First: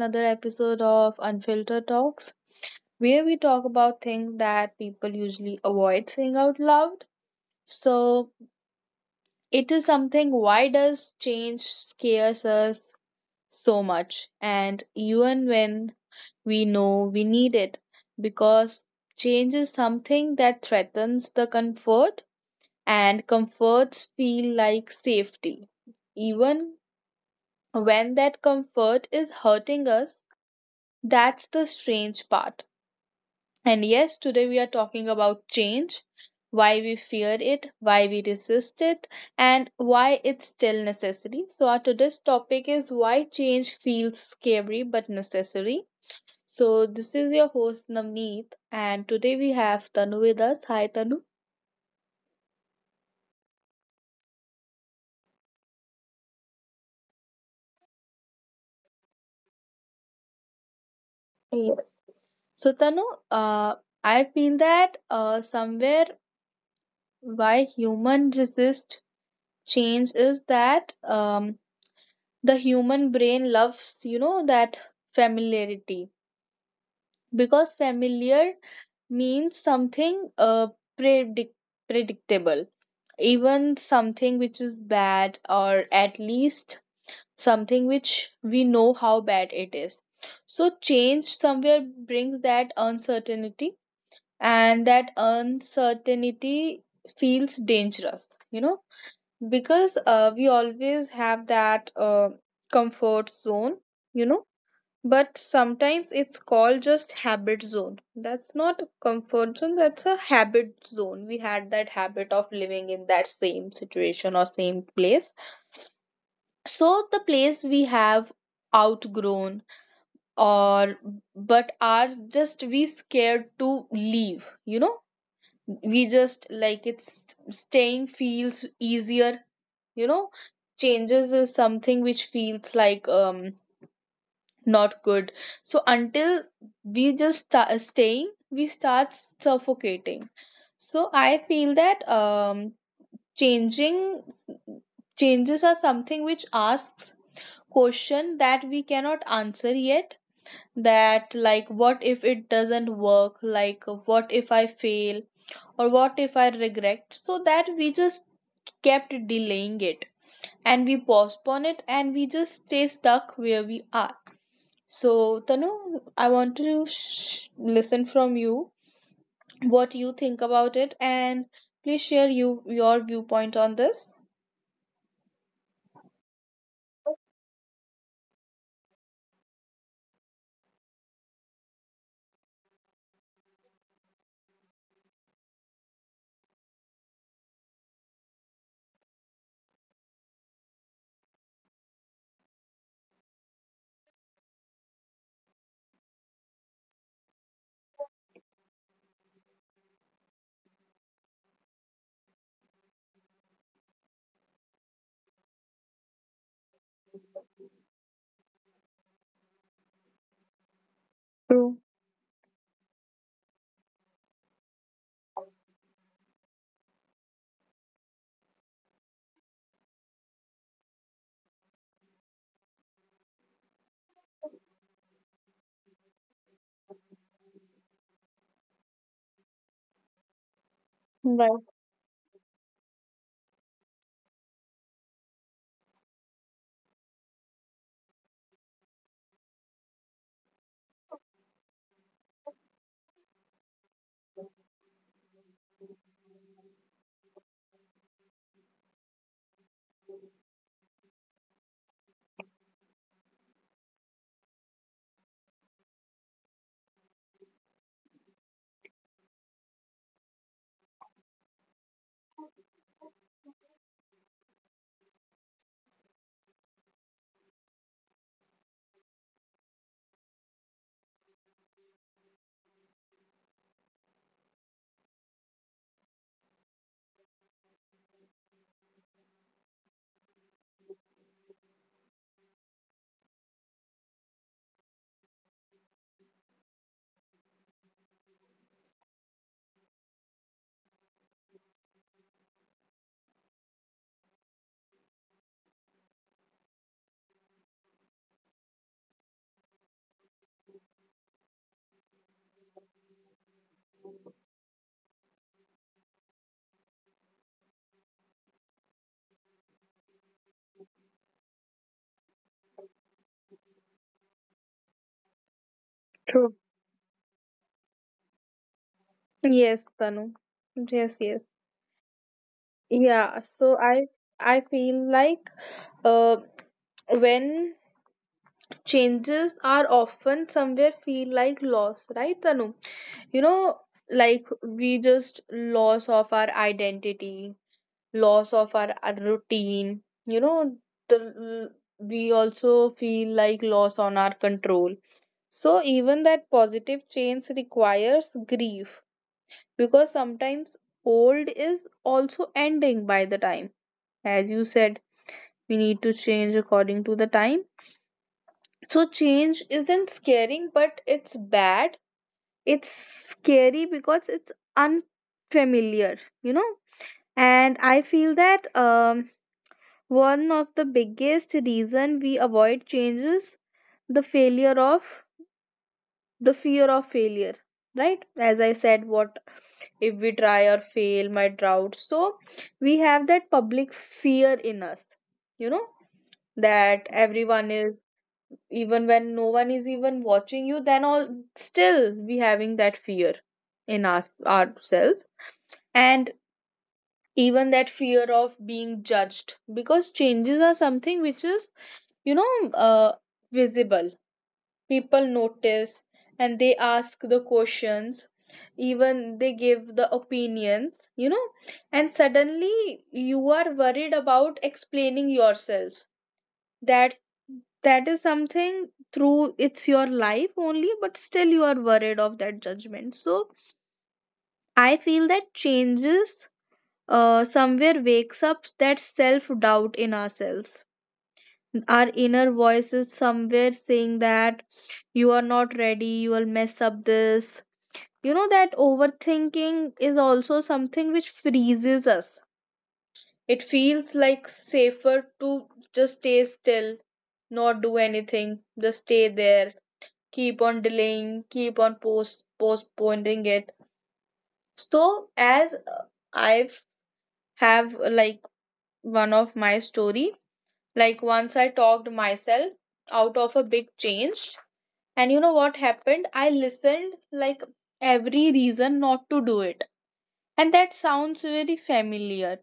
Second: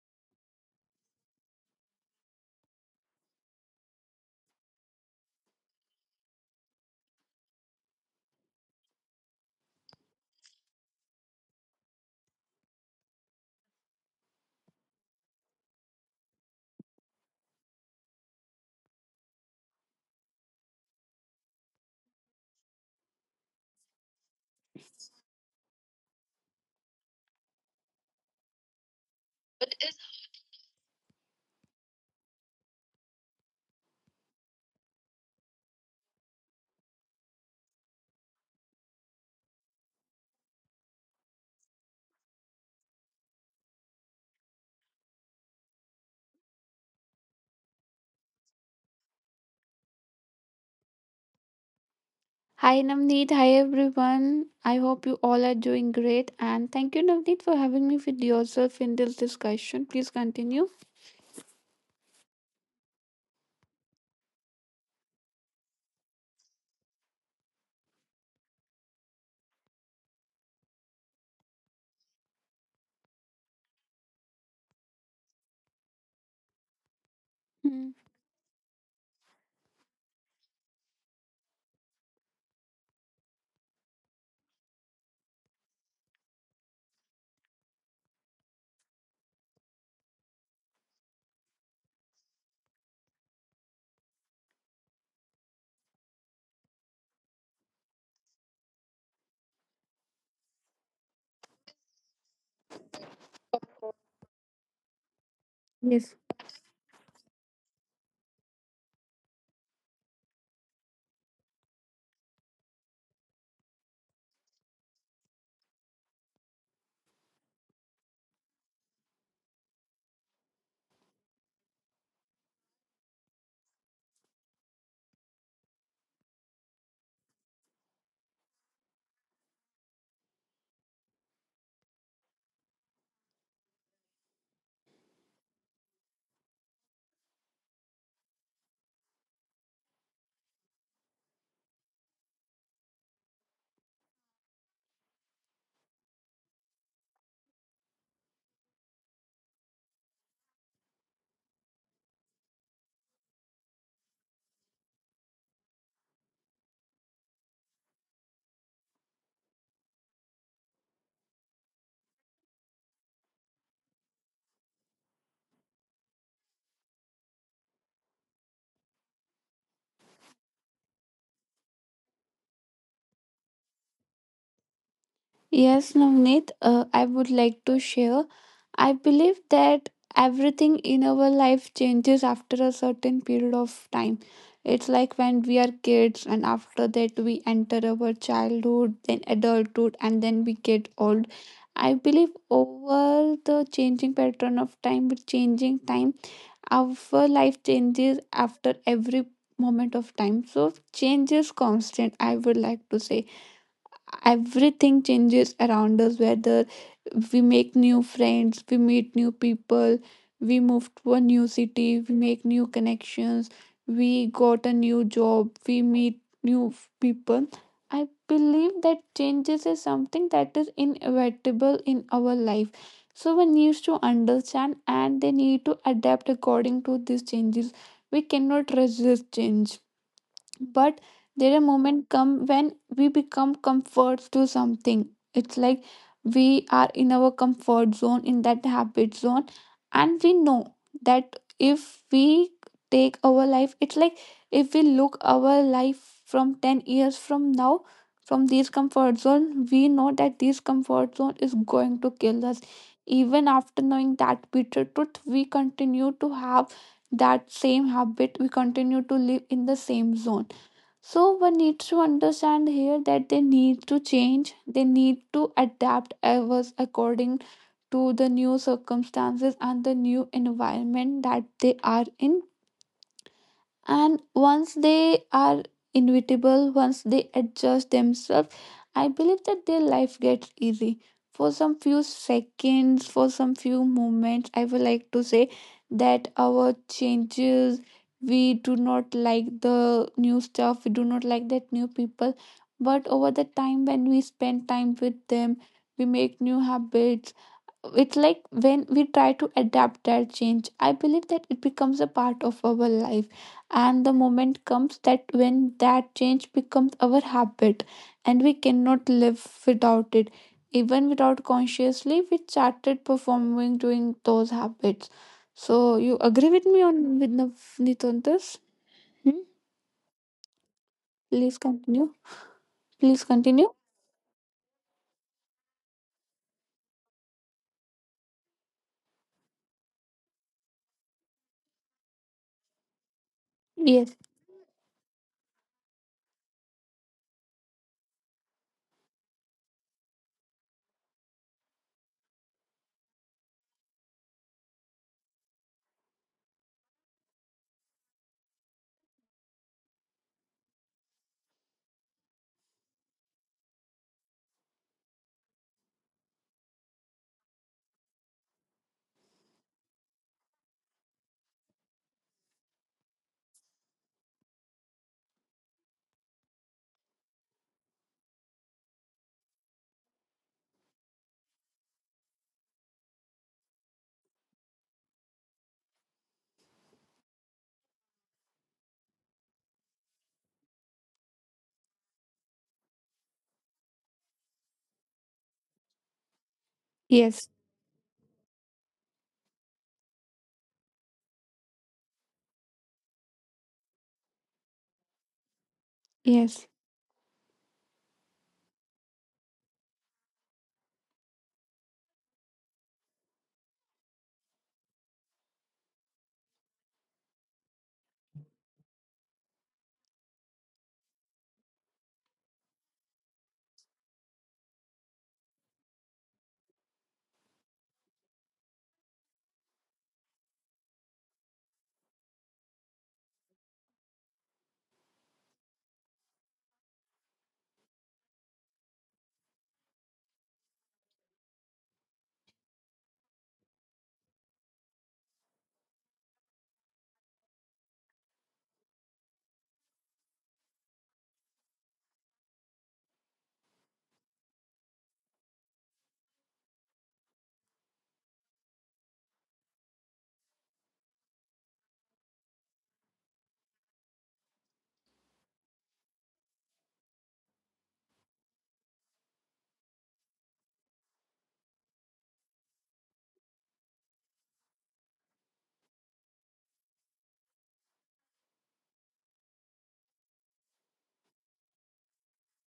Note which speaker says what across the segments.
Speaker 1: another episode of Unfiltered Talks, where we talk about things that people usually avoid saying out loud. So, it is something why does change scares us so much? And even when we know we need it, because change is something that threatens the comfort, and comforts feel like safety even when that comfort is hurting us. That's the strange part. And yes, today we are talking about change, why we fear it, why we resist it, and why it's still necessary. So, our today's topic is why change feels scary but necessary. So, this is your host Navneet, and today we have Tanu with us. Hi, Tanu.
Speaker 2: Hi Navneet, hi everyone. I hope you all are doing great and thank you Navneet for having me with yourself in this discussion. Please continue.
Speaker 1: Yes. So, Tanu, uh, I feel that somewhere why human resist change is that the human brain loves that familiarity because
Speaker 2: Hmm.
Speaker 1: familiar means something predict- predictable, even something which is bad, or at least something which we know how bad it is. So change somewhere brings that uncertainty, and that uncertainty feels dangerous, because we always have that comfort zone, you know, but
Speaker 2: Yes.
Speaker 1: sometimes it's called just habit zone. That's not a comfort zone, that's a habit zone. We had that habit of living in that same situation or same place. So the place we have outgrown, or but are just we scared to leave, you know? We just like it's staying feels easier, you know? Changes is something which feels like not good, so until we just staying we start suffocating. So I feel that changing changes are something which asks question that we cannot answer yet, that like what if it doesn't work, like what if I fail or what if I regret, so that we just kept delaying it and we postpone it and we just stay stuck where we are. So, Tanu, I want to listen from you what you think about it, and please share your viewpoint on this.
Speaker 2: Yes, Navneet, I would like to share. I believe that everything in our life changes after a certain period of time. It's like when we are kids, and after that, we enter our childhood, then adulthood, and then we get old. I believe over the changing pattern of time, with changing time, our life changes after every moment of time. So, change is constant, I would like to say everything changes around us, whether we make new friends, we meet new people, we move to a new
Speaker 1: True.
Speaker 2: city, we make new connections, we got a new job, we meet new people. I believe that changes is something that is inevitable in our life, so one needs to understand and they need to adapt according to these changes. We cannot resist change, but there are
Speaker 1: Right.
Speaker 2: moments come when we become comforts to something. It's like we are in our comfort zone, in that habit zone, and we know that if we take our life, it's like if we look our life from 10 years from now, from this comfort zone, we know that this comfort zone is going to kill us. Even after knowing that bitter truth, we continue to have that same habit, we continue to live in the same zone. So one needs to understand here that they need to change, they need to adapt ever according to the new circumstances and the new environment that they are in. And once they are inevitable, once they adjust themselves, I believe that their life gets easy. For some few seconds, for some few moments, I would like to say that our changes, we do not like the new stuff, we do not like that new people, but over the time when we spend time with them, we make new habits. It's like when we try to adapt that change, I believe that it becomes a part of our life. And the moment comes that when that change becomes our habit, and we cannot live without it, even without consciously we started performing doing those habits. So you agree
Speaker 1: True.
Speaker 2: with me on with Navneet on this? Hmm?
Speaker 1: Yes, Tanu. Yes, yes.
Speaker 2: Please continue. Please
Speaker 1: Yeah,
Speaker 2: continue.
Speaker 1: so I feel like uh when changes are often somewhere feel like loss, right, Tanu? You know,
Speaker 2: Yes.
Speaker 1: like we just loss of our identity, loss of our routine, you know. The, we also feel like loss on our control. So even that positive change requires grief, because sometimes old is also ending by the time, as you said, we need to change according to the time. So change isn't scaring but it's bad, it's scary because it's unfamiliar, you know. And I feel that one of the biggest reason we avoid change is the failure of the fear of failure, right? As I said, what if we try or fail my doubt. So we have that public fear in us, you know, that
Speaker 2: Yes.
Speaker 1: everyone is, even when no one is even watching you then all, still we having that fear in us ourselves. And
Speaker 2: Yes.
Speaker 1: even that fear of being judged, because changes are something which is, you know uh, visible. People notice and they ask the questions, even they give the opinions, you know. And suddenly you are worried about explaining yourselves, that that is something through it's your life only, but still you are worried of that judgment. So I feel that changes, somewhere wakes up that self doubt in ourselves. Our inner voice is somewhere saying that you are not ready, you will mess up this. You know, that overthinking is also something which freezes us. It feels like safer to just stay still, not do anything, just stay there, keep on delaying, keep on postponing it. So, as I've have like one of my story. Like once I talked myself out of a big change. And you know what happened? I listened like every reason not to do it. And that sounds very familiar.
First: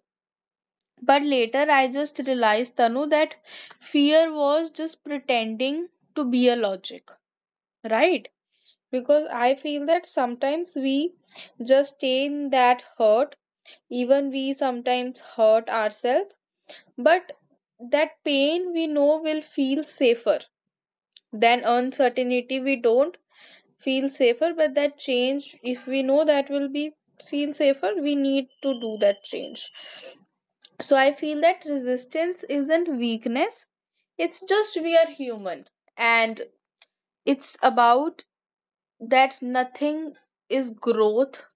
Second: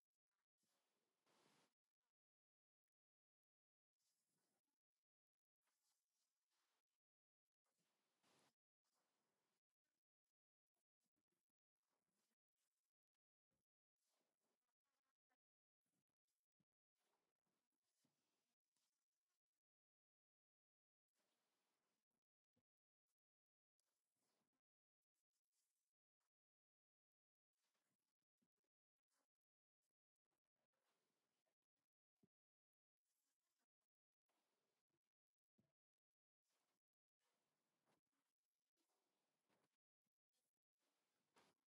Speaker 1: But later I just realized, Tanu, that fear was just pretending to be a logic, right? Because I feel that sometimes we just stay in that hurt, even we sometimes hurt ourselves, but that pain we know will feel safer than uncertainty we don't feel safer, but that change if we know that will be feel safer, we need to do that change. So I feel that resistance isn't weakness, it's just we are human. And it's about that nothing is growth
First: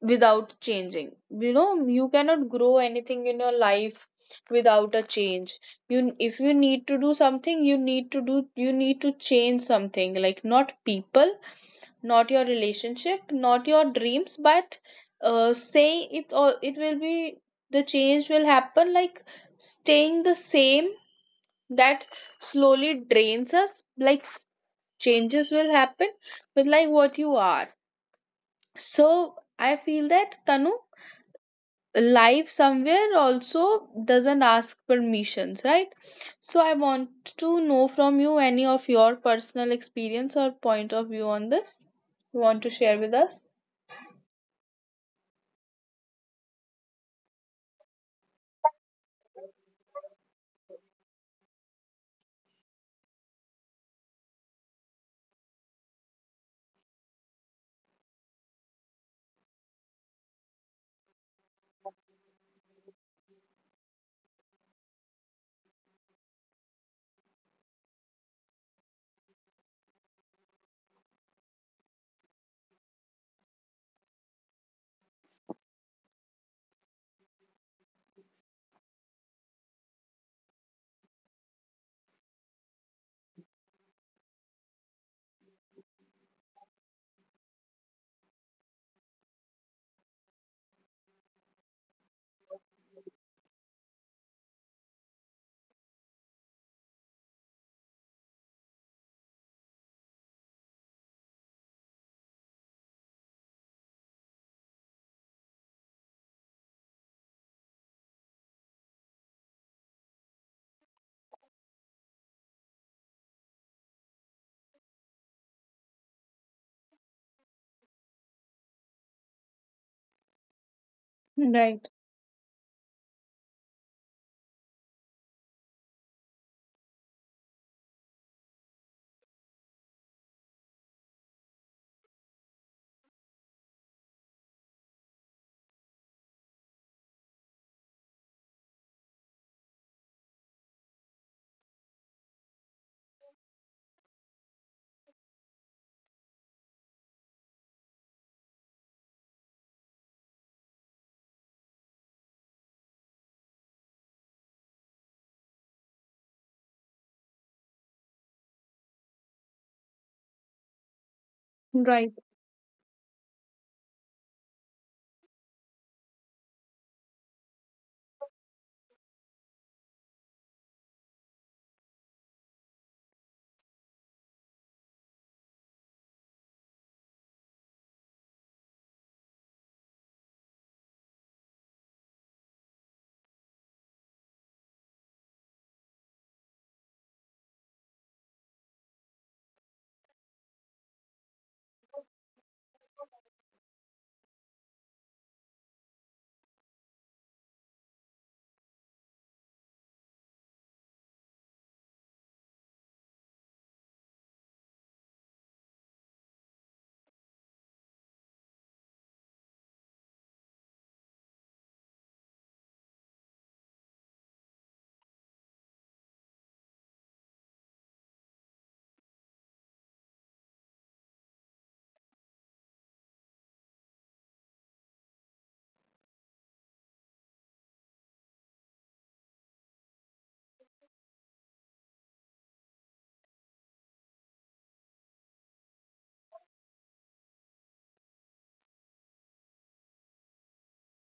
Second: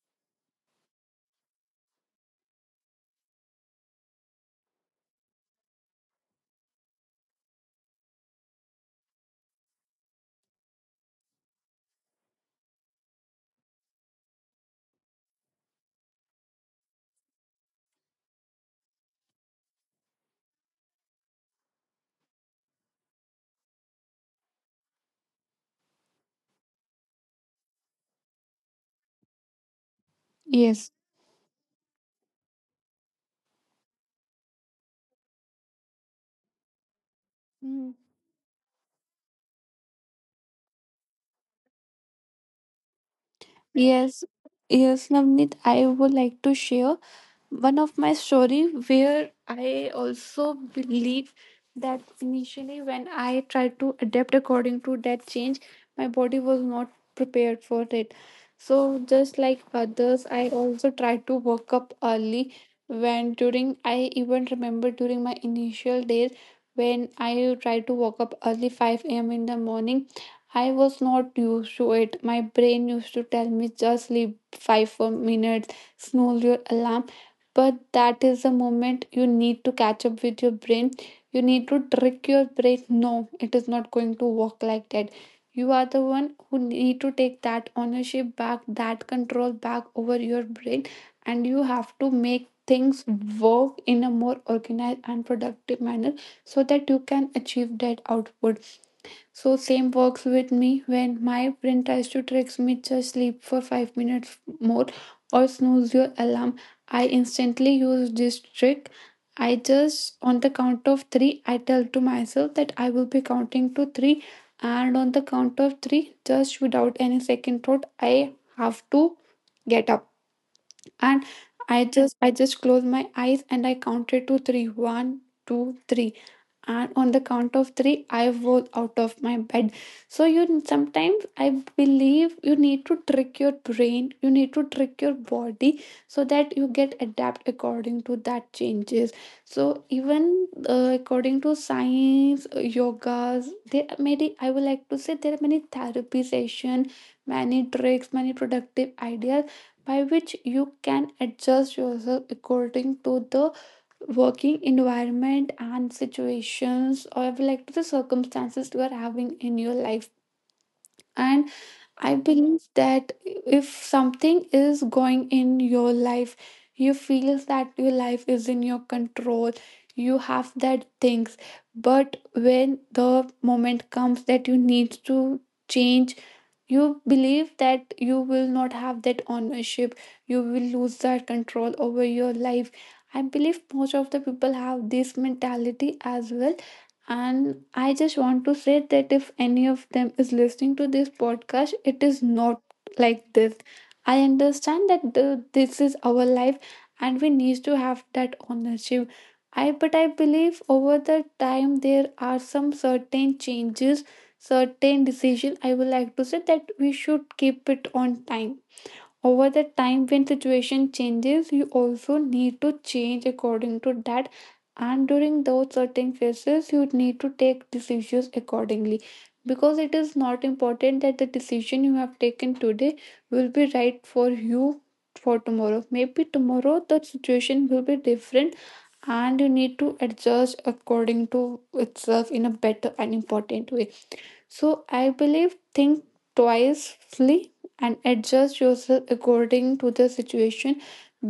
Speaker 1: without changing, you know. You cannot grow anything in your life without a change. You, if you need to do something you need to do, you need to change something, like not people, not your relationship, not your dreams, but saying it or it will be, the change will happen, like staying the same, that slowly drains us. Like changes will happen with like what you are. So I
Speaker 2: Yes.
Speaker 1: feel that, Tanu, life somewhere also doesn't ask permissions, right? So I want to know from you, any of your personal experience or point of view on this you want to share with
Speaker 2: Yes,
Speaker 1: us.
Speaker 2: yes, Navneet, I would like to share one of my story where I also believe that initially when I tried to adapt according to that change, my body was not prepared for it. So just like others, I also tried to wake up early. When, during, I even remember during my initial days, when I tried to wake up early 5 a.m. in the morning, I was not used to it. My brain used to tell me, just sleep 5 more minutes, snooze your alarm. But that is the moment you need to catch up with your brain, you need to trick your brain. No, it is not going to work like that. You are the one who need to take that ownership back, that control back over your brain, and you have to make things work in a more organized and productive manner, so that you can achieve that output. So same works with me when my brain tries to trick me, just sleep for 5 minutes more or snooze your alarm. I instantly use this trick. I just, on the count of 3, I tell to myself that I will be counting to 3, and on the count of 3, just without any second thought, I have to get up. And I just I
Speaker 1: Right.
Speaker 2: just close my eyes and I counted to 3. One, 2, three, and on the count of three I was out of my bed. So you, sometimes I believe you need to trick your brain, you need to trick your body, so that you get adapt according to that changes. So even according to science, yogas, there are many, I would like to say, there are many therapy session, many tricks, many productive ideas by which you can adjust yourself according to the working environment and situations, or like to the circumstances you are having in your life. And I believe
Speaker 1: Right.
Speaker 2: that if something is going in your life, you feel that your life is in your control, you have that things. But when the moment comes that you need to change, you believe that you will not have that ownership, you will lose that control over your life. I believe most of the people have this mentality as well. And I just want to say that if any of them is listening to this podcast, it is not like this. I understand that this is our life, and we need to have that ownership. I, but I believe over the time there are some certain changes, certain decision, I would like to say, that we should keep it on time. Over the time when situation changes, you also need to change according to that. And during those certain phases, you need to take decisions accordingly, because it is not important that the decision you have taken today will be right for you for tomorrow. Maybe tomorrow the situation will be different, and you need to adjust according to itself in a better and important way. So I believe, think twice,ly and adjust yourself according to the situation,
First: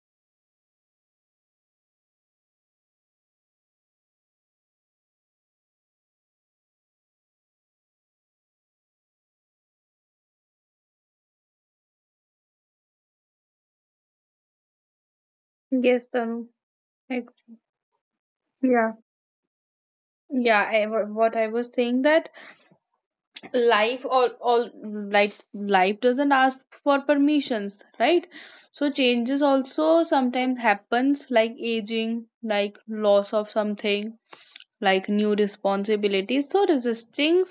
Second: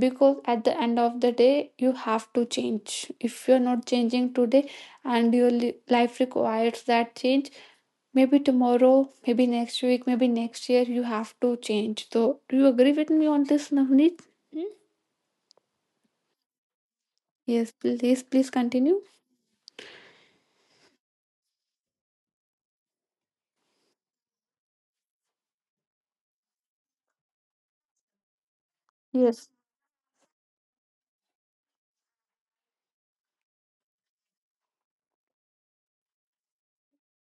Speaker 2: because at the end of the day you have to change. If you're not changing today and your life requires that change, maybe tomorrow, maybe next week, maybe next year you have to change. So do you agree with me on this, Navneet? Hmm?
Speaker 1: Yes, Tanu. I,
Speaker 2: Yes, please
Speaker 1: yeah.
Speaker 2: continue.
Speaker 1: Yeah, I, what I was saying that life all life doesn't ask for permissions, right? So changes
Speaker 2: Yes.
Speaker 1: also sometimes happens, like aging, like loss of something, like new responsibilities. So resisting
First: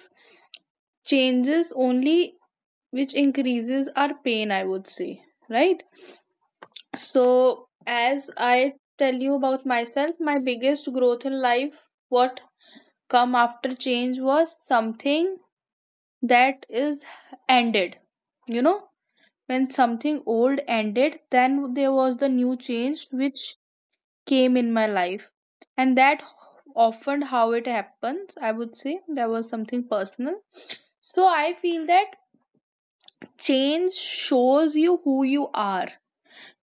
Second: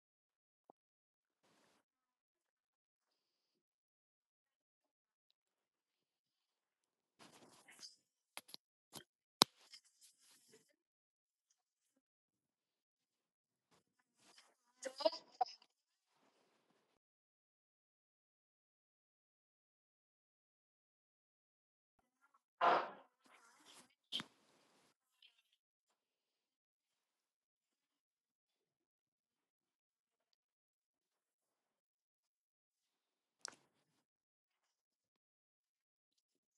Speaker 1: changes only which increases our pain, I would say, right? So as I tell you about myself, my biggest growth in life, what come after change, was something that is ended, you know. When something old ended, then there was the new change which came in my life. And that, often how it happens, I would say there was something personal. So I feel that change shows you who you are,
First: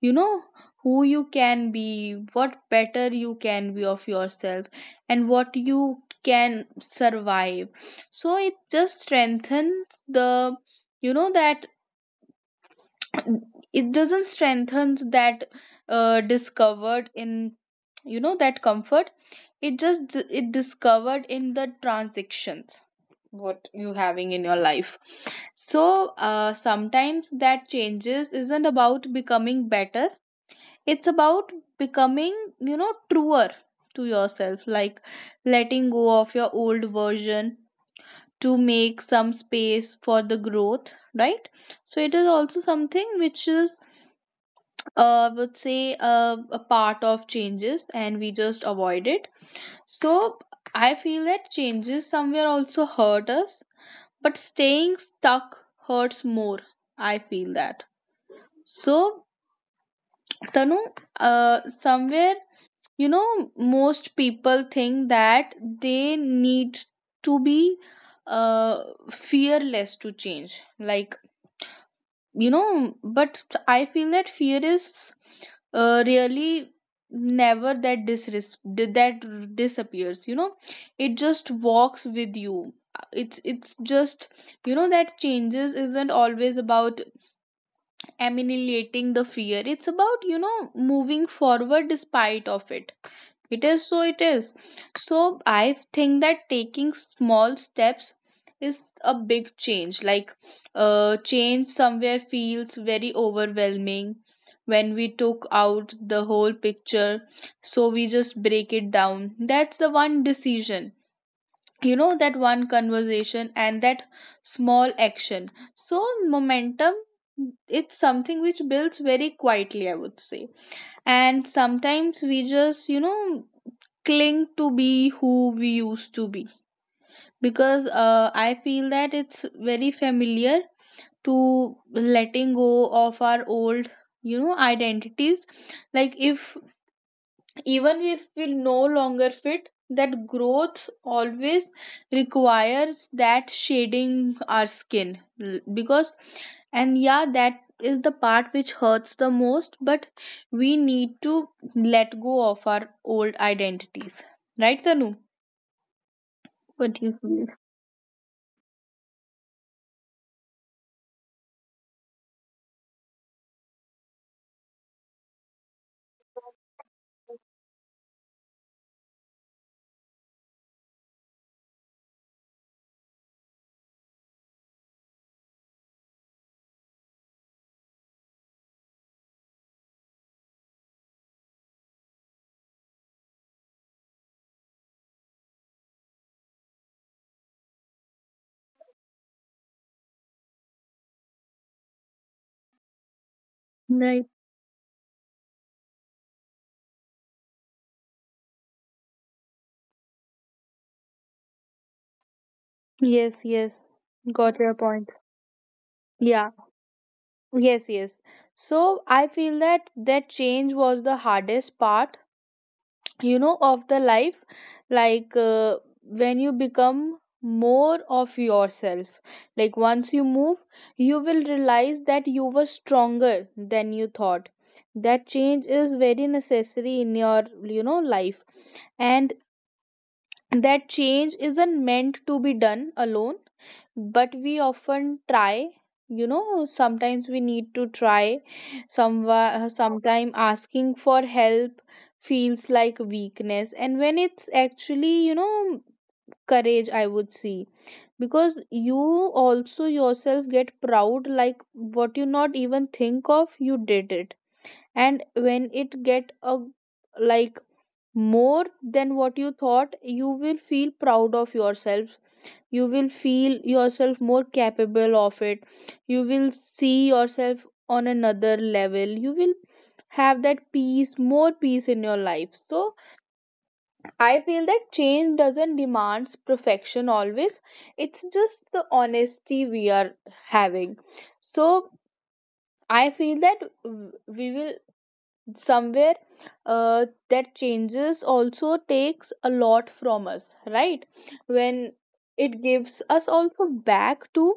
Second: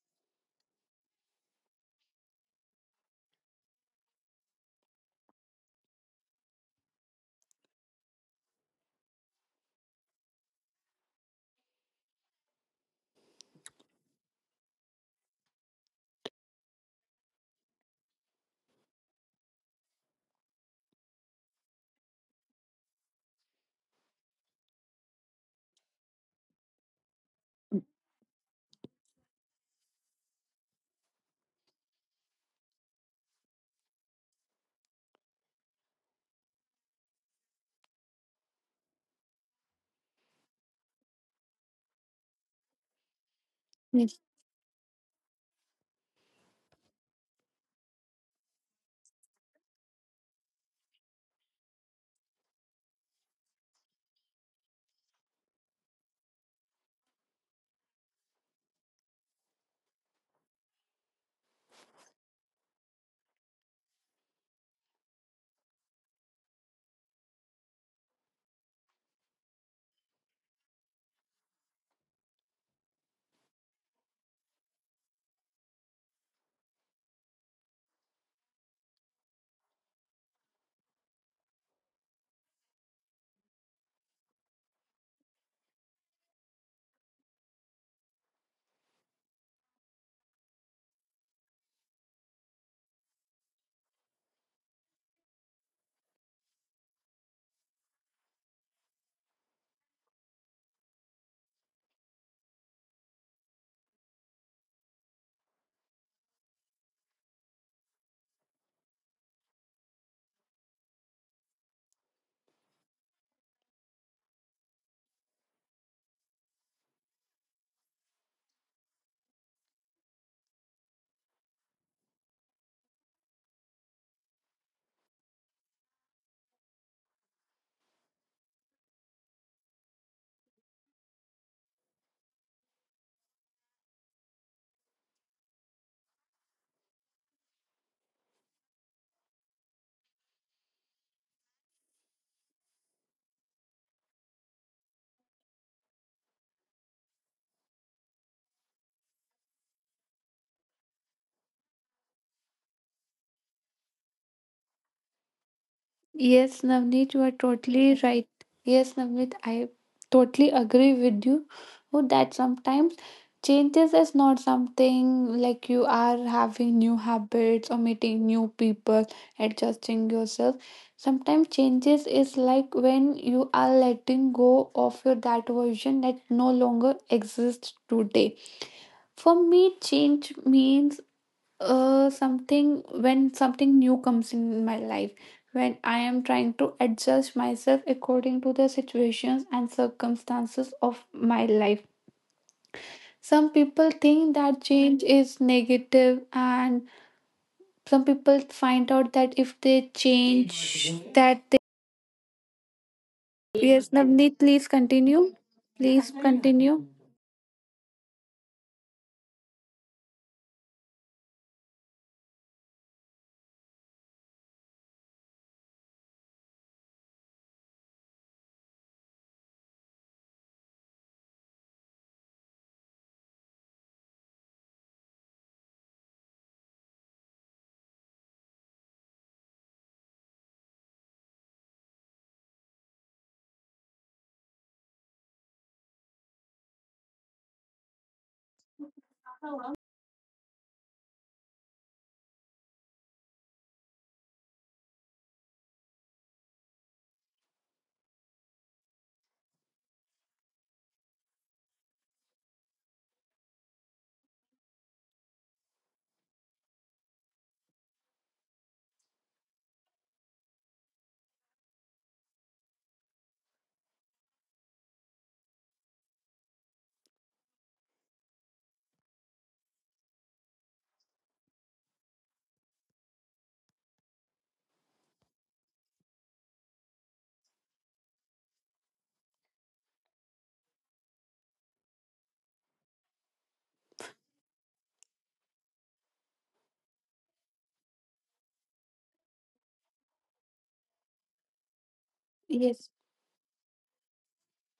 Speaker 1: you know, who you can be, what better you can be of yourself, and what you can survive. So it just strengthens the, you know, that it doesn't strengthens that, discovered in, you know, that comfort. It just, it discovered in the transactions what you having in your life. So sometimes that changes isn't about becoming better, it's about becoming, you know, truer to yourself, like letting go of your old version to make some space for the growth, right? So it is also something which is, uh I would say a part of changes and we just avoid it. So I feel that changes somewhere also hurt us, but staying stuck hurts more, I feel that. So Tanu, somewhere, you know, most people think that they need to be, uh, fearless to change, like, you know, but I feel that fear is, really never that that disappears, you know. It just walks with you. It's just, you know, that changes isn't always about emanating the fear, it's about, you know, moving forward despite of it. It is, so, it is. So, I think that taking small steps is a big change. Like, change somewhere feels very overwhelming when we took out the whole picture. So, we just break it down. That's the one decision, you know, that one conversation and that small action. So, momentum, it's something which builds very quietly, I would say. And sometimes we just, you know, cling to be who we used to be, because I feel that it's very familiar to letting go of our old, you know, identities. Like if, even if we no longer fit, that growth always requires that shading our skin. Because, and yeah, that is the part which hurts the most, but we need to let go of our old identities, right, Tanu?
Speaker 2: Yes,
Speaker 1: What do
Speaker 2: Navneet,
Speaker 1: you
Speaker 2: you are
Speaker 1: feel?
Speaker 2: totally right. Yes, Navneet, I totally agree with you. Oh, that sometimes changes is not something like you are having new habits or meeting new people, adjusting yourself. Sometimes changes is like when you are letting go of your that version that no longer exists today. For me, change means something, when something new comes in my life, when I am trying to adjust myself according to the situations and circumstances of my life. Some people
Speaker 1: Right.
Speaker 2: think that change is negative, and some people find out that if they change, that they...
Speaker 1: Yes,
Speaker 2: Yes,
Speaker 1: yes.
Speaker 2: Navneet, please
Speaker 1: Got your point.
Speaker 2: continue. Please
Speaker 1: Yeah.
Speaker 2: continue.
Speaker 1: Yes, yes. So I feel that that change was the hardest part of the life like when you become more of yourself, like once you move you will realize that you were stronger than you thought, that change is very necessary in your life, and that change isn't meant to be done alone, but we often try. You know, sometimes we need to try some sometime asking for help feels like weakness, and when it's actually, you know, courage, I would see. Because you also yourself get proud, like what you not even think of, you did it. And when it get a, like, more than what you thought, you will feel proud of yourself, you will feel yourself more capable of it, you will see yourself on another level, you will have that peace, more peace in your life. So I feel that change doesn't demands perfection always, it's just the honesty we are having. So I feel that we will somewhere, that changes also takes a lot from us, right? When it
Speaker 2: Yes.
Speaker 1: gives us also back to,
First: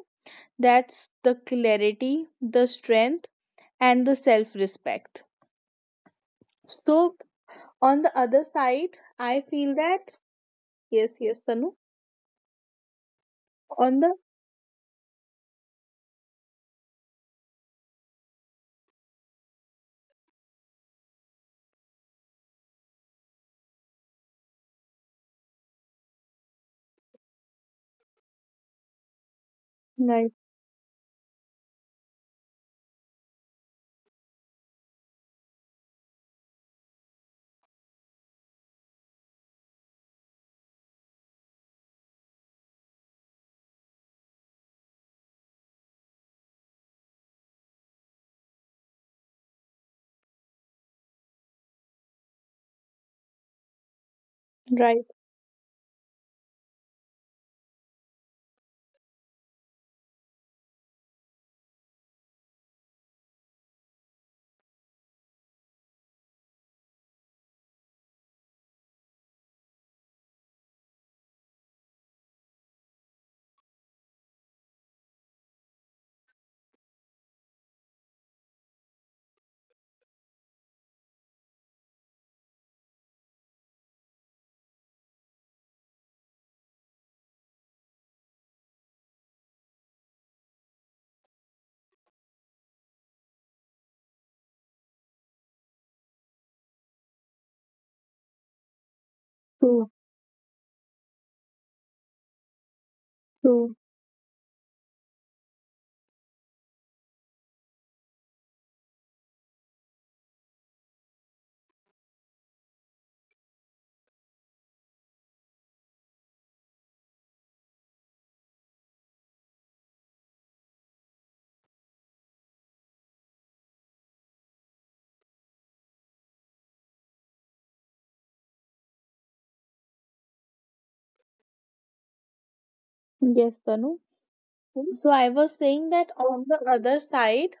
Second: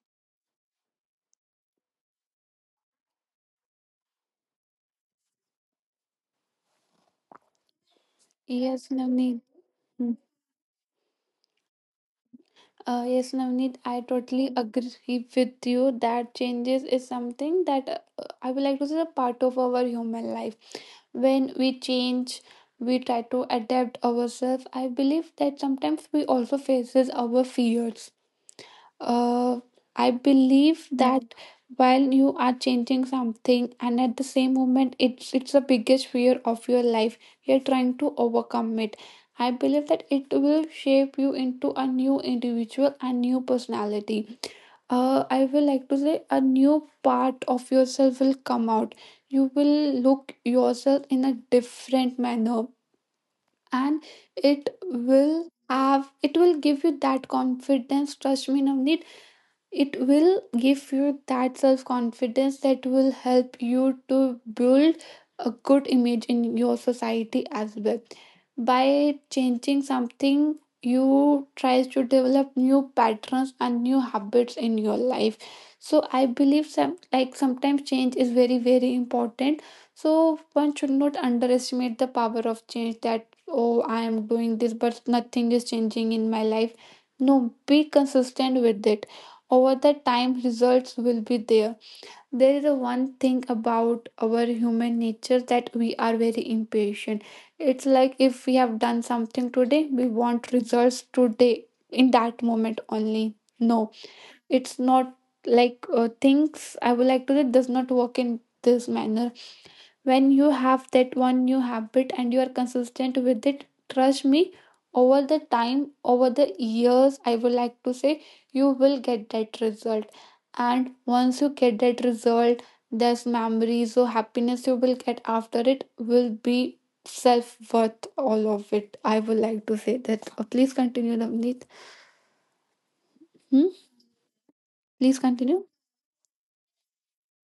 Speaker 1: that's the clarity, the strength, and the self respect. So on the other
Speaker 2: Yes,
Speaker 1: side I
Speaker 2: Navneet.
Speaker 1: feel that, yes, yes, Tanu,
Speaker 2: Yes, Navneet,
Speaker 1: on
Speaker 2: I
Speaker 1: the
Speaker 2: totally agree with you that changes is something that, I would like to say, a part of our human life. When we change, we try to adapt ourselves. I believe that sometimes we also faces our fears. uh, I
Speaker 1: right,
Speaker 2: believe that while you are changing something, and at the same moment it's the biggest fear of your life, you're trying to overcome it. I believe that it will shape you into a new individual and new personality. I will like to say a new part of yourself will come out. You will look yourself in a different manner, and it
Speaker 1: right,
Speaker 2: will have, it will give you that confidence. Trust me, Navneet, it will give you that self confidence that will help you to build a good image in your society as well. By changing something, you tries to develop new patterns and new habits in your life. So I believe, some, like sometimes change is very very important. So one should not underestimate the power of change, that oh, I am doing this but nothing is changing in my life. No, be consistent with it. Over the time, results will be there. There is a one thing about our human nature, that we are very impatient. It's like if we have done something
Speaker 1: true,
Speaker 2: today, we want results today in that moment only.
Speaker 1: true,
Speaker 2: No, it's not like things, I would like to say, does not work in this manner. When you have that one new habit and you are consistent with it, trust me, over the time, over the years, I would like to say, you will get that result. And once you get that result, there's memories or happiness you will get after, it will be self worth, all of it, I would like to say that. Please continue, Navneet.
Speaker 1: yes,
Speaker 2: Hmm?
Speaker 1: Tanu. So I
Speaker 2: Please
Speaker 1: was
Speaker 2: continue.
Speaker 1: saying that on the other side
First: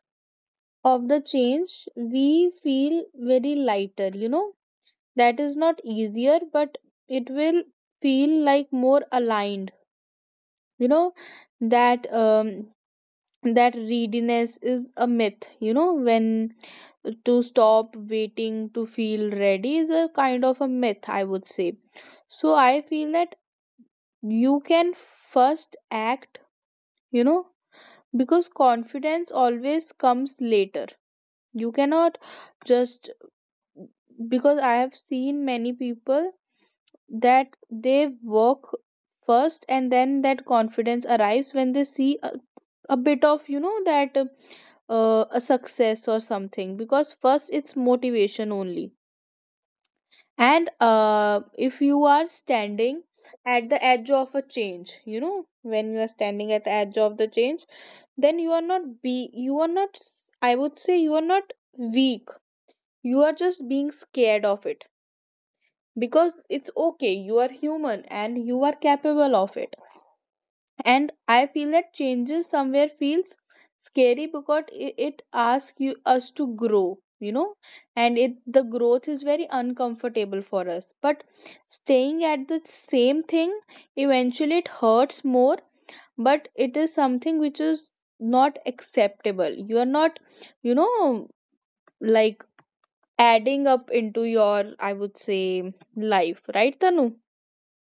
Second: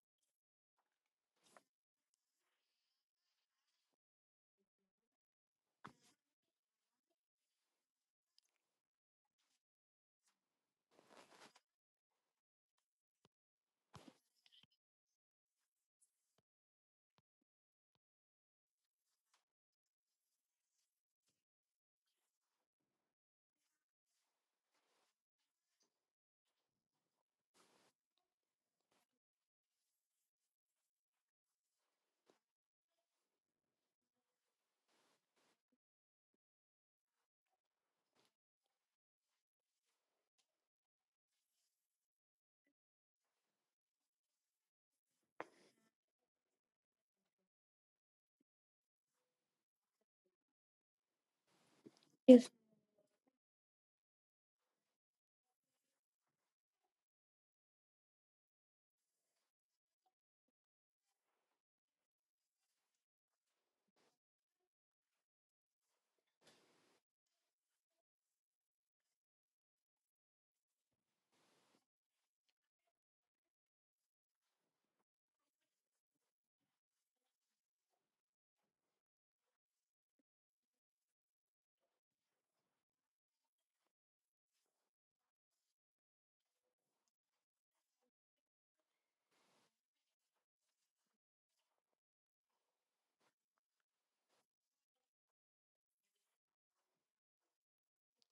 Speaker 1: of the change we feel very lighter, you know, that is not easier, but it will feel like more aligned, you know. That um, that readiness is a myth, you know, when to stop waiting to feel ready is a kind of a myth, I would say. So I feel that you can first act, you know, because confidence always comes later. You cannot just, because I have seen many people that they work first and then that confidence arrives when they see a bit of, you know, that a success or something, because first it's motivation only. And if
Speaker 2: Yes.
Speaker 1: you are standing at the edge of a change, you know, when you are standing at the edge of the change, then you are not s- I would say you are not weak, you are just being scared of it, because it's okay, you are human and you are capable of it. And I feel that changes somewhere feels scary because it asks you us to grow, you know, and it the growth is very uncomfortable for us, but staying at the same thing eventually it hurts more. But it is something which is not acceptable, you are not, you know, like, adding up into your, I would say, life, right Tanu?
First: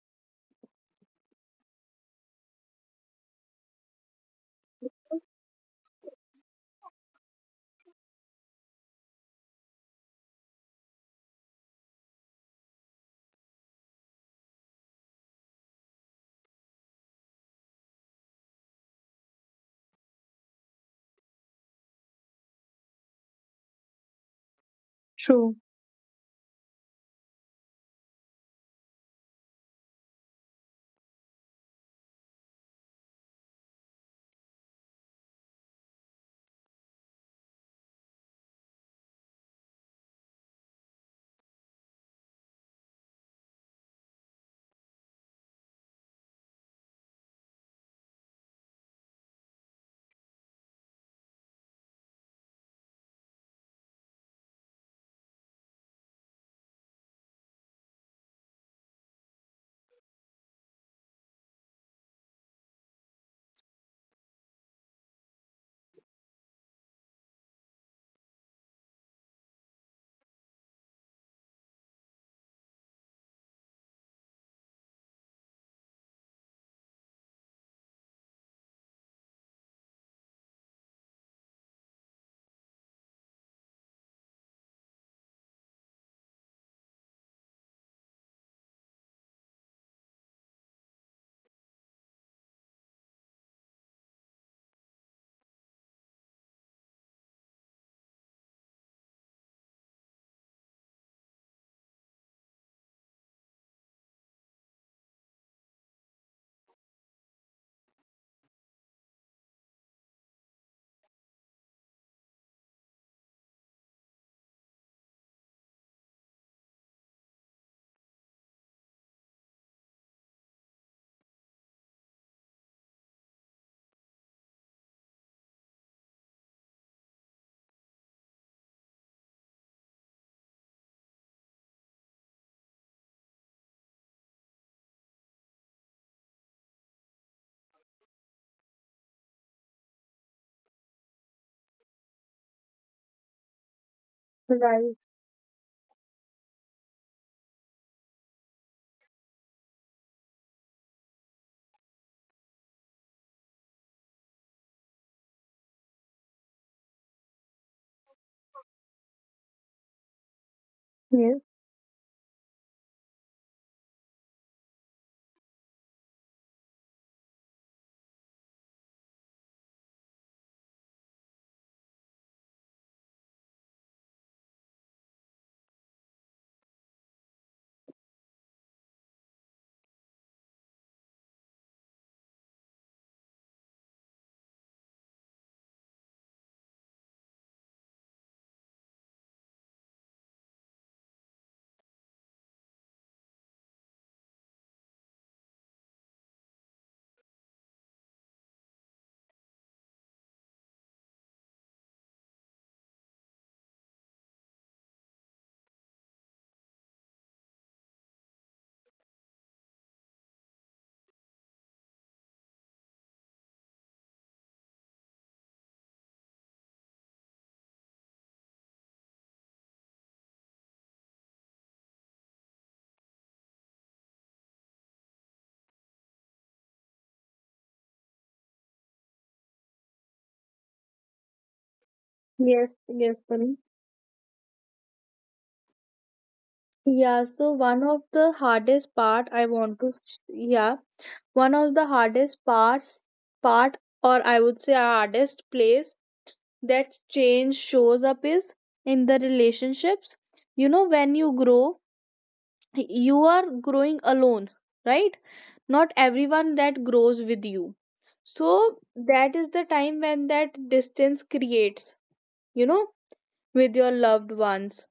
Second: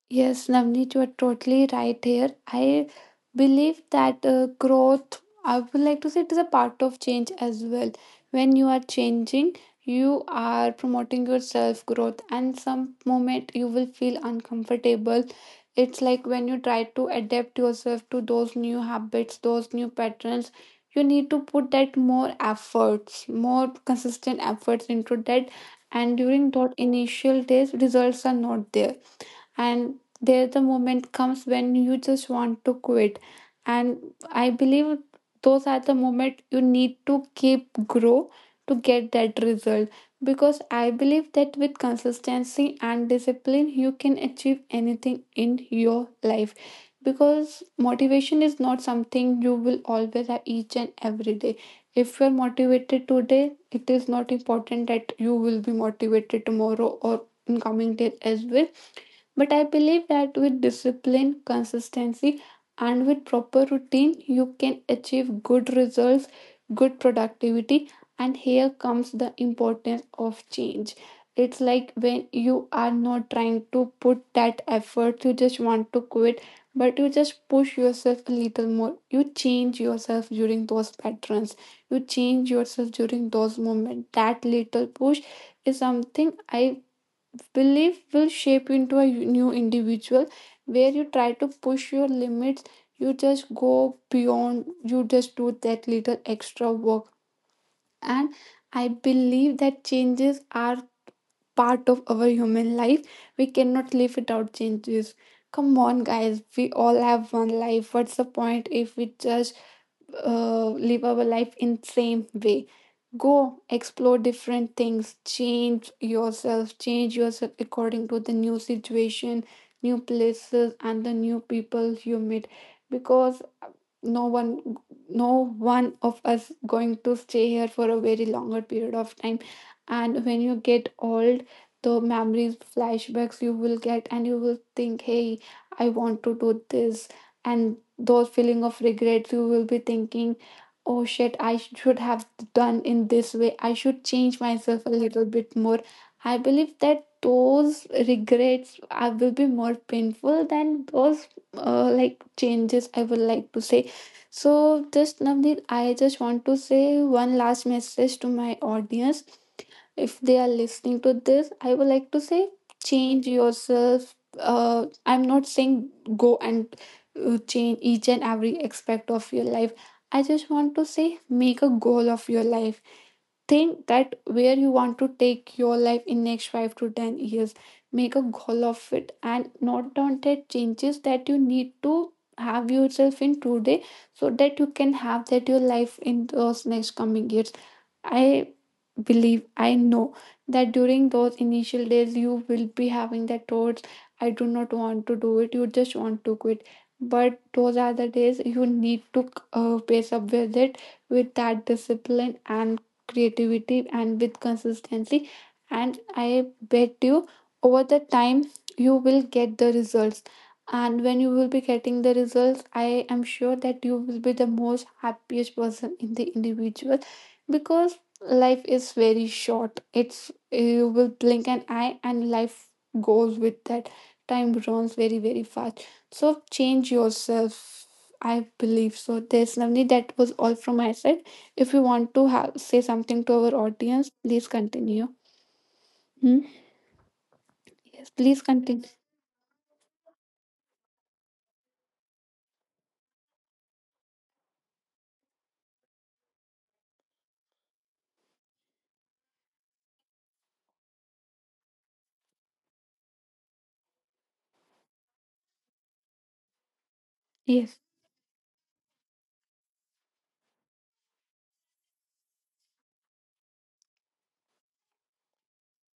Speaker 2: Yes, Navneet, you are totally right here. I believe that growth, I would like to say, it is a part of change as well. When you are changing, you are promoting your self growth, and some moment you will feel uncomfortable. It's like when you try to adapt yourself to those new habits, those new patterns, you need to put that more efforts, more consistent efforts into that.
Speaker 1: True.
Speaker 2: And during those initial days, results are not there and the moment comes when you just want to quit. And I believe those are the moment you need to keep grow to get that result, because I believe that with consistency and discipline you can achieve anything in your life, because motivation is not something you will always have each and every day. If you're motivated today, it is not important that you will be motivated tomorrow or in coming days as well. But I believe that with discipline, consistency, and with proper routine, you can achieve good results, good productivity. And here comes the importance of change. It's like when you are not trying to put that effort, you just want to quit, but you just push yourself a little more. You change yourself during those patterns, you change yourself during those moments. That little push is something I belief will shape you into a new individual, where you try to push your limits, you just go beyond, you just do that little extra work. And I believe that changes are part of our human life. We cannot live without changes. Come on, guys, we all have one life. What's the point if we just live our life in same way? Go explore different things, change yourself, change yourself according to the new situation, new places, and the new people you meet. Because no one no one of us going to stay here for a very longer period of time. And when you get old, the memories flashbacks you will get, and you will think, hey, I want to do this. And those feeling of regret you will be thinking, oh shit, I should have done in this way, I should change myself a little
Speaker 1: Right.
Speaker 2: bit more. I believe that those regrets I will be more painful than those like changes, I would like to say. So just Navneet, I just want to say one last message to my audience. If they are listening to this, I would
Speaker 1: Yes.
Speaker 2: like to say, change yourself. I'm not saying go and change each and every aspect of your life. I just want to say, make a goal of your life. Think that where you want to take your life in next 5 to 10 years. Make a goal of it and note down the changes that you need to have yourself in today, so that you can have that your life in those next coming years. i believe I know that during those initial days you will be having that thoughts, I do not want to do it, you just want to quit. But those are the days you need to pace up with it, with that discipline and creativity and with consistency. And I bet you, over the time, you will get the results. And when you will be getting the results, I am sure that you will be the most happiest person in the individual. Because life is very short, it's, you will blink an eye and life goes with that. Time runs very very fast. So change yourself. I believe so there's Navni, that was all from my side. If you want to have say something to
Speaker 1: Yes.
Speaker 2: our
Speaker 1: Yes.
Speaker 2: audience,
Speaker 1: Tanu.
Speaker 2: please continue. Hmm?
Speaker 1: Yeah. So
Speaker 2: Yes,
Speaker 1: one
Speaker 2: please
Speaker 1: of the
Speaker 2: continue.
Speaker 1: hardest part I want to yeah, one of the hardest parts part or I would say hardest place that change shows up is in the relationships. You know when you grow, you are growing alone, right? Not everyone
Speaker 2: Yes.
Speaker 1: that grows with you. So that is the time when that distance creates. You know, with your loved ones,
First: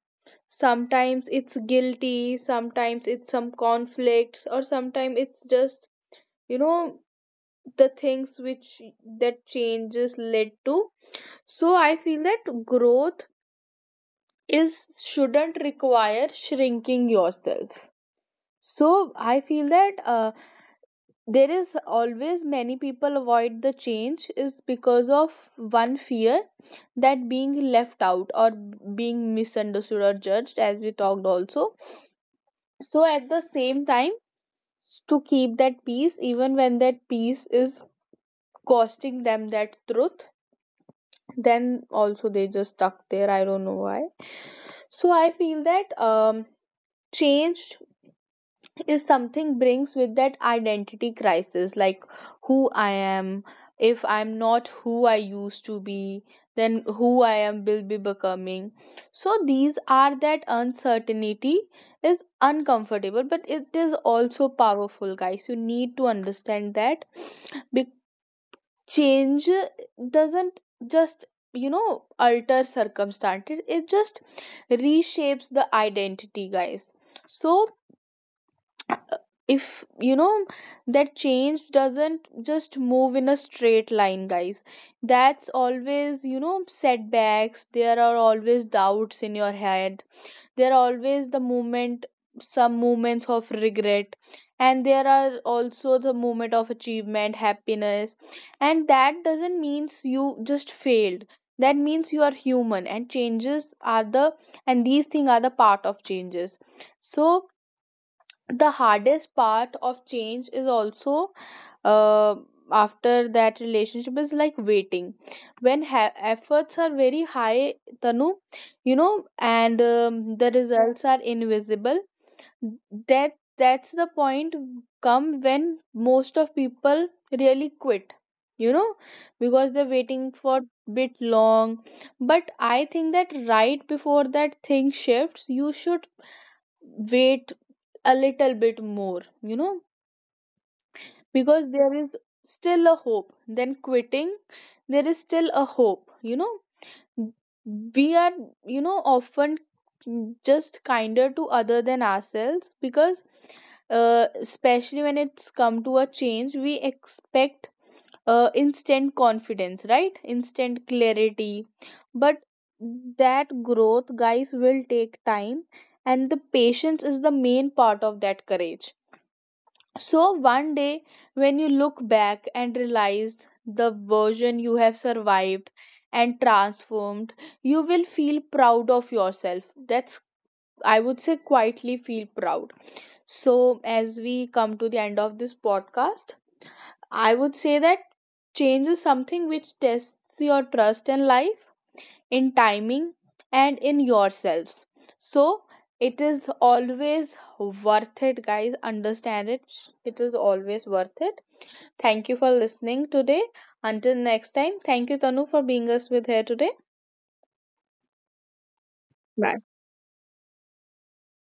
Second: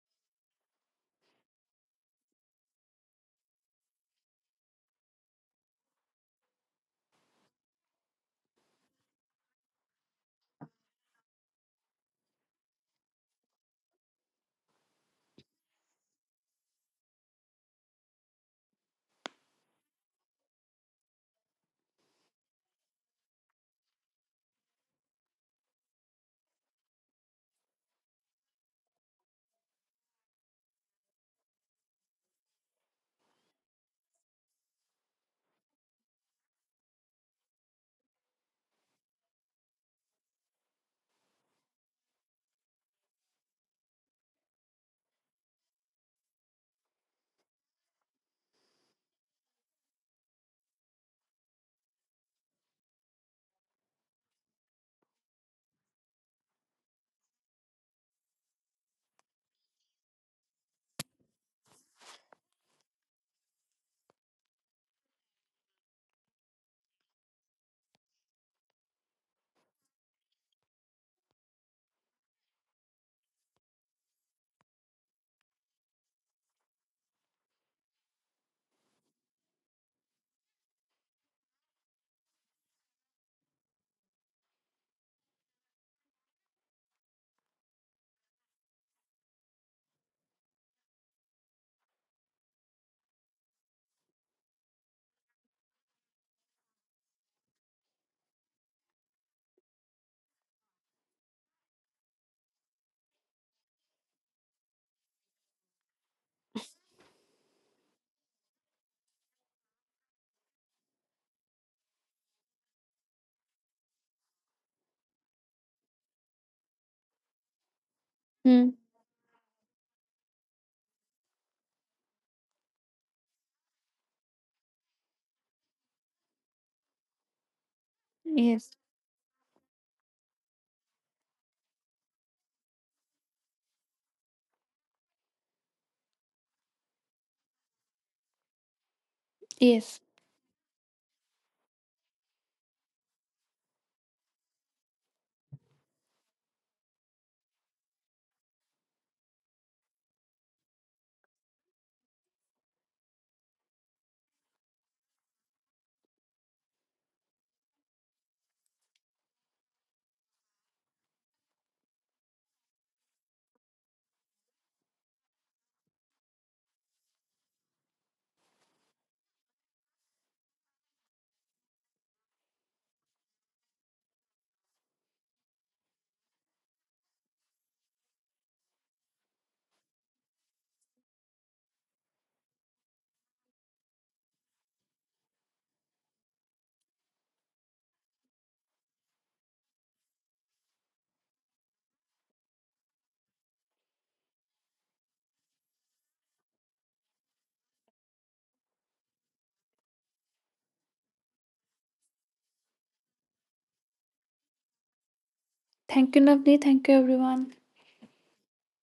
Speaker 1: sometimes it's guilty, sometimes it's some conflicts, or sometimes it's just, you know, the things which that changes led to. So I feel that growth is, shouldn't require shrinking yourself. So I feel that there is always many people avoid the change is because of one fear, that being left out or being misunderstood or judged, as we talked also. So at the same time, to keep that peace even when that peace is costing them that truth, then also they just stuck there, I don't know why. So I feel that um, change is something brings with that identity crisis, like who I am, if I'm not who I used to be, then who I am will be becoming. So these are that uncertainty is uncomfortable, but it is also powerful, guys, you need to understand that. Be- Change doesn't just, you know, alter circumstances, it just reshapes the identity, guys. So if you know that change doesn't just move in a straight line, guys, that's always, you know, setbacks, there are always doubts in your head, there are always the moment, some moments of regret, and there are also the moment of achievement, happiness. And that doesn't means you just failed, that means you are human and changes are the, and these things are the part of changes. So the hardest part of change is also, uh, after that relationship, is like waiting, when efforts are very high, Tanu, you know, and the results
Speaker 2: Hmm.
Speaker 1: are invisible. That, that's the point come when most of people really quit, you know, because they're waiting for bit
Speaker 2: Yes.
Speaker 1: long. But I think that right before that thing shifts, you should wait a little bit more, you know, because there is
Speaker 2: Yes.
Speaker 1: still a hope then quitting, there is still a hope, you know. We are, you know, often just kinder to other than ourselves, because especially when it's come to a change, we expect instant confidence, right, instant clarity. But that growth, guys, will take time, and the patience is the main part of that courage. So, one day when you look back and realize the version you have survived and transformed, you will feel proud of yourself. That's, I would say, quietly feel proud. So, as we come to the end of this podcast, I would say that change is something which tests your trust in life, in timing, and in yourselves. So it is always worth it, guys, understand it, it is always worth it. Thank you for listening today. Until next time, thank you Tanu for being us with here today.
Speaker 2: Thank you,
Speaker 1: Bye.
Speaker 2: Navni. Thank you, everyone.